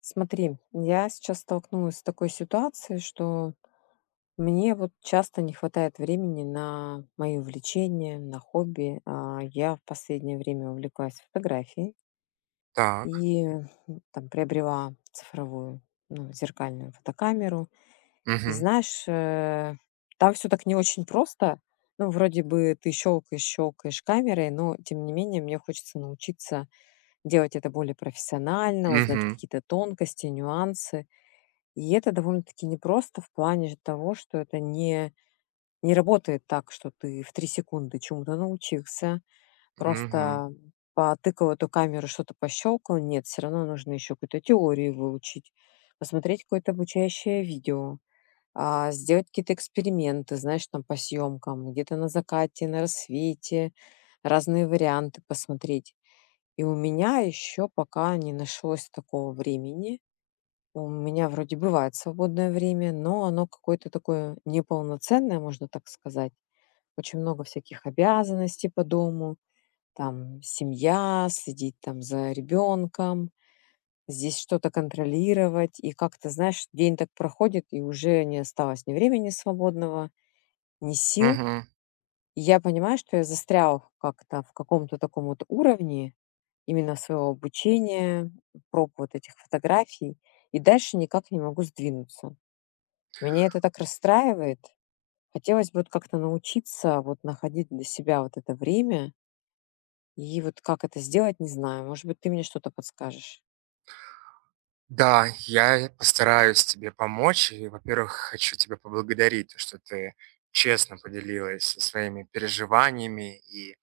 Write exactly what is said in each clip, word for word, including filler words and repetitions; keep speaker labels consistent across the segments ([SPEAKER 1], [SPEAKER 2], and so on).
[SPEAKER 1] Смотри, я сейчас столкнулась с такой ситуацией, что мне вот часто не хватает времени на мои увлечения, на хобби. А, Я в последнее время увлеклась фотографией
[SPEAKER 2] Так.
[SPEAKER 1] и м, там приобрела цифровую, ну, зеркальную фотокамеру. И
[SPEAKER 2] Мгм.
[SPEAKER 1] знаешь, э, там все так не очень просто. Ну, вроде бы ты щелкаешь, щелкаешь камерой, но тем не менее мне хочется научиться делать это более профессионально, узнать
[SPEAKER 2] Мгм.
[SPEAKER 1] какие-то тонкости, нюансы. И это довольно-таки непросто в плане же того, что это не, не работает так, что ты в три секунды чему-то научился,
[SPEAKER 2] Мгм.
[SPEAKER 1] просто потыкал эту камеру, что-то пощелкал. Нет, все равно нужно еще какую-то теорию выучить, посмотреть какое-то обучающее видео, а, сделать какие-то эксперименты, знаешь, там по съемкам, где-то на закате, на рассвете, разные варианты посмотреть. И у меня еще пока не нашлось такого времени, у меня вроде бывает свободное время, но оно какое-то такое неполноценное, можно так сказать. Очень много всяких обязанностей по дому, там семья, следить там за ребенком, здесь что-то контролировать. И как-то, знаешь, день так проходит, и уже не осталось ни времени свободного, ни сил.
[SPEAKER 2] Мгм.
[SPEAKER 1] И я понимаю, что я застряла в как-то в каком-то таком вот уровне именно своего обучения, проб вот этих фотографий, и дальше никак не могу сдвинуться. Меня это так расстраивает. Хотелось бы вот как-то научиться вот находить для себя вот это время. И вот как это сделать, не знаю. Может быть, ты мне что-то подскажешь.
[SPEAKER 2] Да, я постараюсь тебе помочь. И, во-первых, хочу тебя поблагодарить, то что ты честно поделилась со своими переживаниями и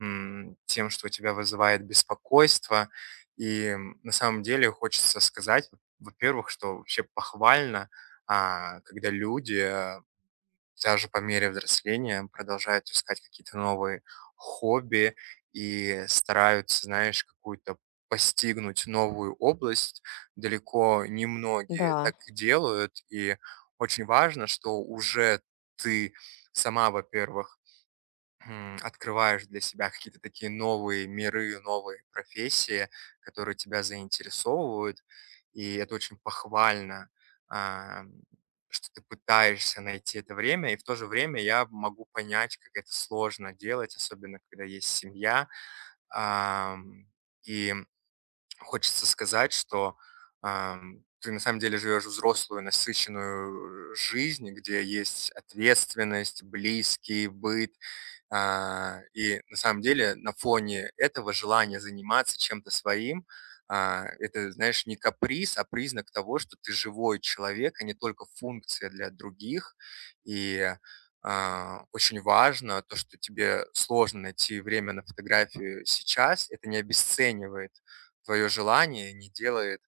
[SPEAKER 2] м, тем, что у тебя вызывает беспокойство. И м, на самом деле хочется сказать, во- во-первых, что вообще похвально, а, когда люди даже по мере взросления продолжают искать какие-то новые хобби и стараются, знаешь, какую-то постигнуть новую область. Далеко не
[SPEAKER 1] Да,
[SPEAKER 2] многие так и делают, и очень важно, что уже ты сама, во-первых, М, открываешь для себя какие-то такие новые миры, новые профессии, которые тебя заинтересовывают. И это очень похвально, ам, что ты пытаешься найти это время. И в то же время я могу понять, как это сложно делать, особенно когда есть семья. Ам, и Хочется сказать, что, ам, ты на самом деле живешь взрослую, насыщенную э, жизнь, где есть ответственность, близкий быт. А, и на самом деле на фоне этого желания заниматься чем-то своим, а, это, знаешь, не каприз, а признак того, что ты живой человек, а не только функция для других. И, а, Очень важно то, что тебе сложно найти время на фотографию сейчас. Это не обесценивает твое желание, не делает,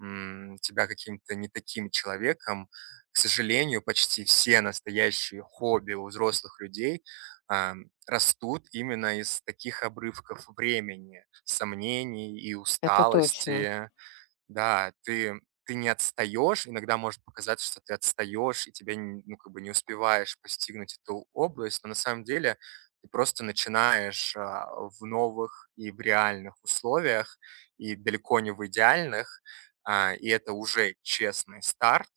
[SPEAKER 2] м, тебя каким-то не таким человеком. К сожалению, почти все настоящие хобби у взрослых людей ам, растут именно из таких обрывков времени, сомнений и
[SPEAKER 1] это точно.
[SPEAKER 2] усталости. Да, ты ты не отстаешь. Иногда может показаться, что ты отстаешь и тебя н ну, как бы не успеваешь постигнуть эту область, но на самом деле ты просто начинаешь, а, в новых и в реальных условиях, и далеко не в идеальных, а, и это уже честный старт.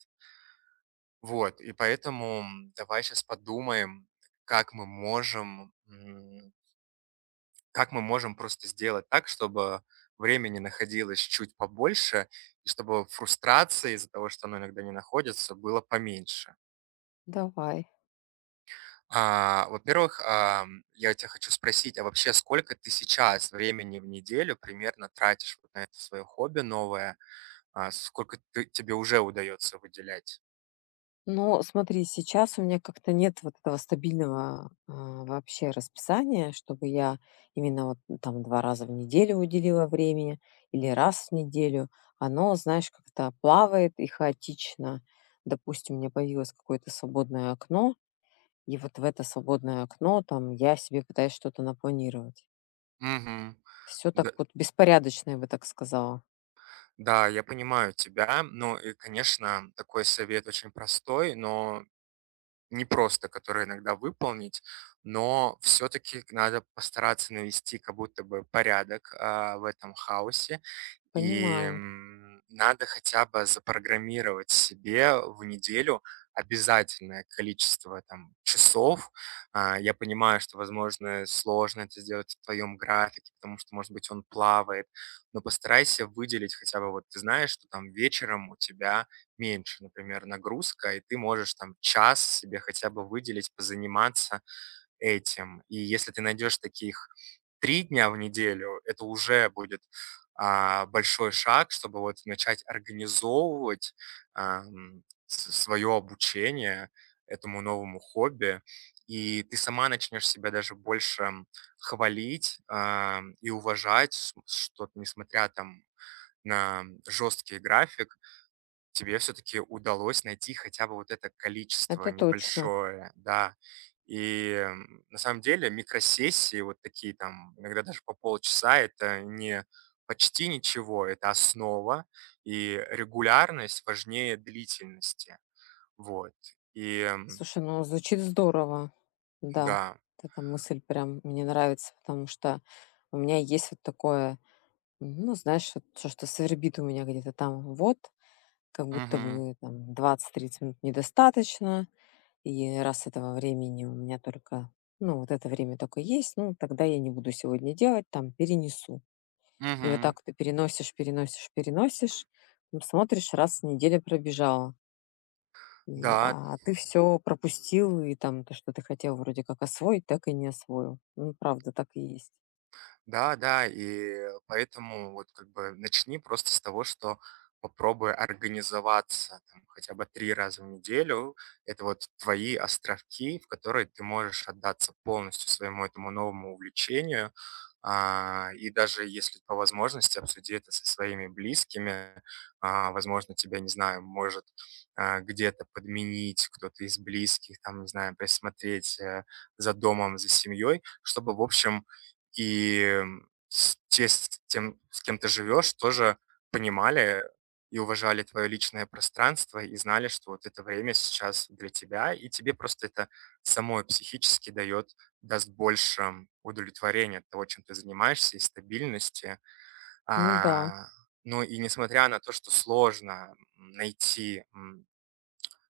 [SPEAKER 2] Вот, и поэтому м, давай сейчас подумаем, как мы можем, как мы можем просто сделать так, чтобы времени находилось чуть побольше и чтобы фрустрации из-за того, что оно иногда не находится, было поменьше?
[SPEAKER 1] Давай.
[SPEAKER 2] А, во-первых, ам, я тебя хочу спросить, а вообще сколько ты сейчас времени в неделю примерно тратишь вот на это свое хобби новое? А, сколько ты, тебе уже удается выделять?
[SPEAKER 1] Но смотри, сейчас у меня как-то нет вот этого стабильного а, вообще расписания, чтобы я именно вот ну, там два раза в неделю уделила времени или раз в неделю. Оно, знаешь, как-то плавает и хаотично. Допустим, у меня появилось какое-то свободное окно. И вот в это свободное окно там я себе пытаюсь что-то напланировать.
[SPEAKER 2] Мгм.
[SPEAKER 1] Все так
[SPEAKER 2] Д-
[SPEAKER 1] вот беспорядочно, я бы так сказала.
[SPEAKER 2] Да, я понимаю тебя. Ну и, конечно, такой совет очень простой, но непросто, которые иногда выполнить, но все-таки надо постараться навести как будто бы порядок а, в этом хаосе и,
[SPEAKER 1] Понимаю,
[SPEAKER 2] м, надо хотя бы запрограммировать себе в неделю обязательное количество там часов. А, я понимаю, что, возможно, сложно это сделать в твоем графике, потому что, может быть, он плавает, но постарайся выделить хотя бы, вот ты знаешь, что там вечером у тебя меньше, например, нагрузка, и ты можешь там час себе хотя бы выделить, позаниматься этим. И если ты найдешь таких три дня в неделю, это уже будет, а, большой шаг, чтобы вот начать организовывать, ам, с свое обучение этому новому хобби. И ты сама начнешь себя даже больше м, хвалить, ам, и уважать, с что несмотря там на жесткий график, тебе все-таки удалось найти хотя бы вот это количество
[SPEAKER 1] это точно.
[SPEAKER 2] небольшое, да. И м, на самом деле микросессии, вот такие там, иногда даже по полчаса, это не почти ничего, это основа, и регулярность важнее длительности. Вот. И м,
[SPEAKER 1] Слушай, ну звучит здорово. Да, вот
[SPEAKER 2] да.
[SPEAKER 1] эта мысль прям мне нравится, потому что у меня есть вот такое, ну, знаешь, вот то что свербит у меня где-то там, вот, как будто
[SPEAKER 2] Мгм.
[SPEAKER 1] бы там двадцать тридцать минут недостаточно, и раз этого времени у меня только, ну, вот это время только есть, ну, тогда я не буду сегодня делать, там, перенесу. И вот
[SPEAKER 2] Мгм.
[SPEAKER 1] так ты переносишь, переносишь, переносишь. М, смотришь, раз неделя пробежала. И,
[SPEAKER 2] Да,
[SPEAKER 1] а ты все пропустил, и там то, что ты хотел вроде как освоить, так и не освоил. Ну, правда, так и есть.
[SPEAKER 2] да, да, и поэтому вот как бы начни просто с того, что попробуй организоваться там, хотя бы три раза в неделю. Это вот твои островки, в которые ты можешь отдаться полностью своему этому новому увлечению. А, и даже если по возможности обсуди это со своими близкими. А, возможно, тебя, не знаю, может а, где-то подменить кто-то из близких, там, не знаю, присмотреть э, за домом, за семьей, чтобы, в общем, и с те с тем, с кем ты живешь, тоже понимали и уважали твое личное пространство, и знали, что вот это время сейчас для тебя, и тебе просто это самой психически дает даст больше удовлетворения от того, чем ты занимаешься, и стабильности.
[SPEAKER 1] Ну да,
[SPEAKER 2] А, ну и несмотря на то, что сложно найти, м,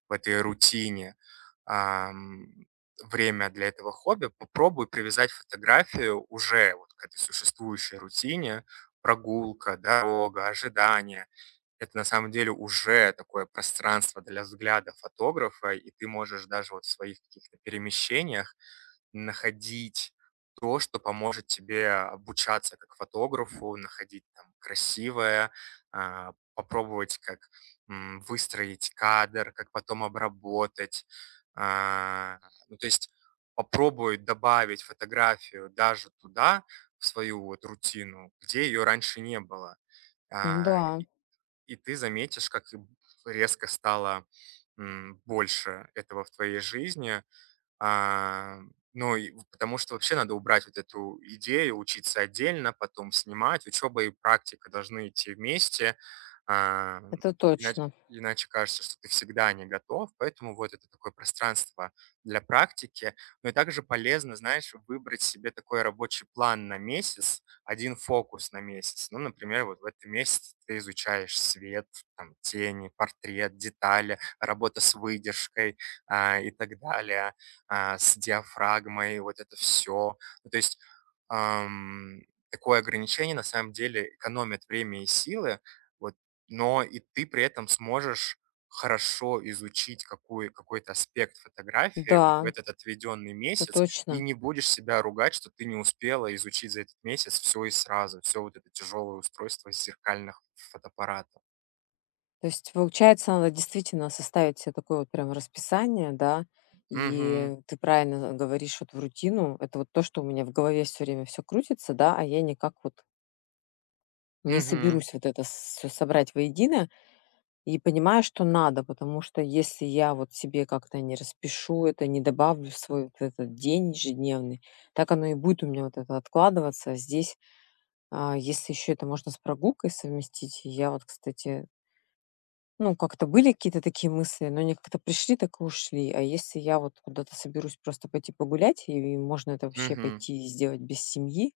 [SPEAKER 2] в этой рутине ам, время для этого хобби, попробуй привязать фотографию уже вот к этой существующей рутине: прогулка, дорога, ожидание. Это на самом деле уже такое пространство для взгляда фотографа, и ты можешь даже вот в своих каких-то перемещениях находить то, что поможет тебе обучаться как фотографу, находить там красивое, а, попробовать, как м, выстроить кадр, как потом обработать. А, Ну, то есть попробуй добавить фотографию даже туда, в свою вот рутину, где ее раньше не было. А,
[SPEAKER 1] да
[SPEAKER 2] И, и ты заметишь, как и резко стало м, больше этого в твоей жизни, а, ну, и в потому что вообще надо убрать вот эту идею учиться отдельно, потом снимать. Учеба и практика должны идти вместе, а,
[SPEAKER 1] это
[SPEAKER 2] иначе
[SPEAKER 1] точно.
[SPEAKER 2] иначе кажется, что ты всегда не готов. Поэтому вот это такое пространство для практики. Ну и также полезно, знаешь, выбрать себе такой рабочий план на месяц, один фокус на месяц. Ну, например, вот в этом месяце ты изучаешь свет, там, тени, портрет, детали, работа с выдержкой, а, и так далее. А, с диафрагмой, вот это все, то есть, ам, такое ограничение на самом деле экономит время и силы, вот, но и ты при этом сможешь хорошо изучить какую какой-то аспект фотографии
[SPEAKER 1] Да,
[SPEAKER 2] вот в этот отведенный
[SPEAKER 1] это
[SPEAKER 2] месяц и
[SPEAKER 1] точно.
[SPEAKER 2] не будешь себя ругать, что ты не успела изучить за этот месяц все и сразу, все вот это тяжелое устройство с зеркальных фотоаппаратов.
[SPEAKER 1] То есть, получается, надо действительно составить себе такое вот прям расписание, да.
[SPEAKER 2] Угу,
[SPEAKER 1] И ты правильно э, говоришь вот в рутину. Это вот то, что у меня в голове все время все крутится, да, а я никак вот не
[SPEAKER 2] угу,
[SPEAKER 1] соберусь вот это всё собрать воедино. И понимаю, что надо, потому что если я вот себе как-то не распишу это, не добавлю в свой вот этот день ежедневный, так оно и будет у меня вот это откладываться. А здесь, а, если еще это можно с прогулкой совместить, я вот, кстати, ну, как-то были какие-то такие мысли, но они как-то пришли, так и ушли. А если я вот куда-то соберусь просто пойти погулять, и можно это вообще
[SPEAKER 2] угу.
[SPEAKER 1] пойти и сделать без семьи,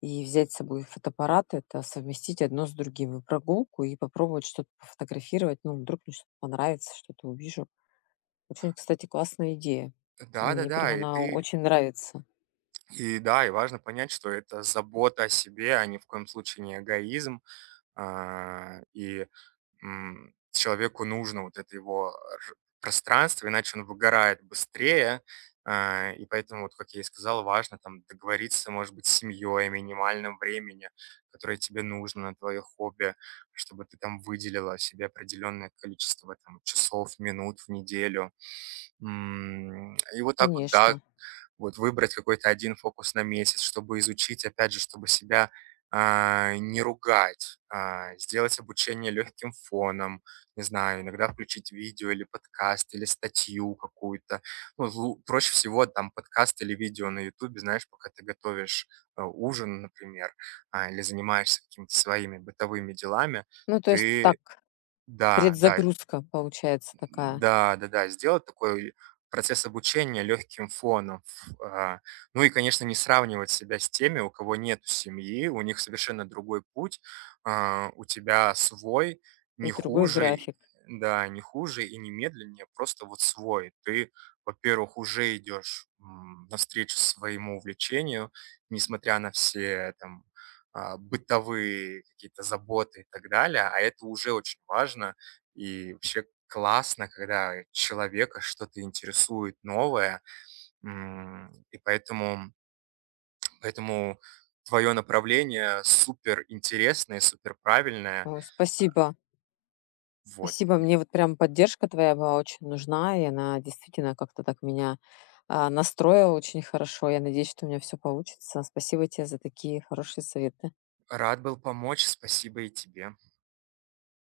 [SPEAKER 1] и взять с собой фотоаппарат — это совместить одно с другим, и прогулку, и попробовать что-то пофотографировать. Ну, вдруг мне что-то понравится, что-то увижу. Очень, кстати, классная идея. Мне прям
[SPEAKER 2] Да-да-да, и
[SPEAKER 1] она
[SPEAKER 2] ты
[SPEAKER 1] очень нравится.
[SPEAKER 2] и да, и важно понять, что это забота о себе, а ни в коем случае не эгоизм. А, И м, Человеку нужно вот это его р- пространство, иначе он выгорает быстрее. А, И поэтому, вот как я и сказал, важно там договориться, может быть, с семьей о минимальном времени, которое тебе нужно на твое хобби, чтобы ты там выделила себе определенное количество там, часов, минут в неделю. М, И вот так вот, да,
[SPEAKER 1] Конечно.
[SPEAKER 2] вот выбрать какой-то один фокус на месяц, чтобы изучить, опять же, чтобы себя, а, не ругать, а, сделать обучение легким фоном, не знаю, иногда включить видео или подкаст, или статью какую-то. Ну, лу проще всего там подкаст или видео на "Ютубе", знаешь, пока ты готовишь, э, ужин, например, а, или занимаешься какими-то своими бытовыми делами.
[SPEAKER 1] Ну, то есть так,
[SPEAKER 2] Ты Да, да.
[SPEAKER 1] предзагрузка получается такая
[SPEAKER 2] Да-да-да, сделать такой процесс обучения легким фоном. Ф а, ну и, конечно, не сравнивать себя с теми, у кого нет семьи, у них совершенно другой путь. А, у тебя свой,
[SPEAKER 1] и
[SPEAKER 2] не
[SPEAKER 1] другой
[SPEAKER 2] хуже, и
[SPEAKER 1] график.
[SPEAKER 2] да, не хуже и не медленнее, просто вот свой. Ты, во-первых, уже идешь, м, навстречу своему увлечению, несмотря на все там, а, бытовые какие-то заботы и так далее, а это уже очень важно. И вообще классно, когда человека что-то интересует новое. М, и поэтому поэтому твое направление супер интересное, супер правильное.
[SPEAKER 1] Ой, спасибо.
[SPEAKER 2] Вот.
[SPEAKER 1] Спасибо.
[SPEAKER 2] И
[SPEAKER 1] Мне вот прям поддержка твоя была очень нужна, и она действительно как-то так меня, а, настроила очень хорошо. Я надеюсь, что у меня все получится. Спасибо тебе за такие хорошие советы.
[SPEAKER 2] рад был помочь. Спасибо и тебе.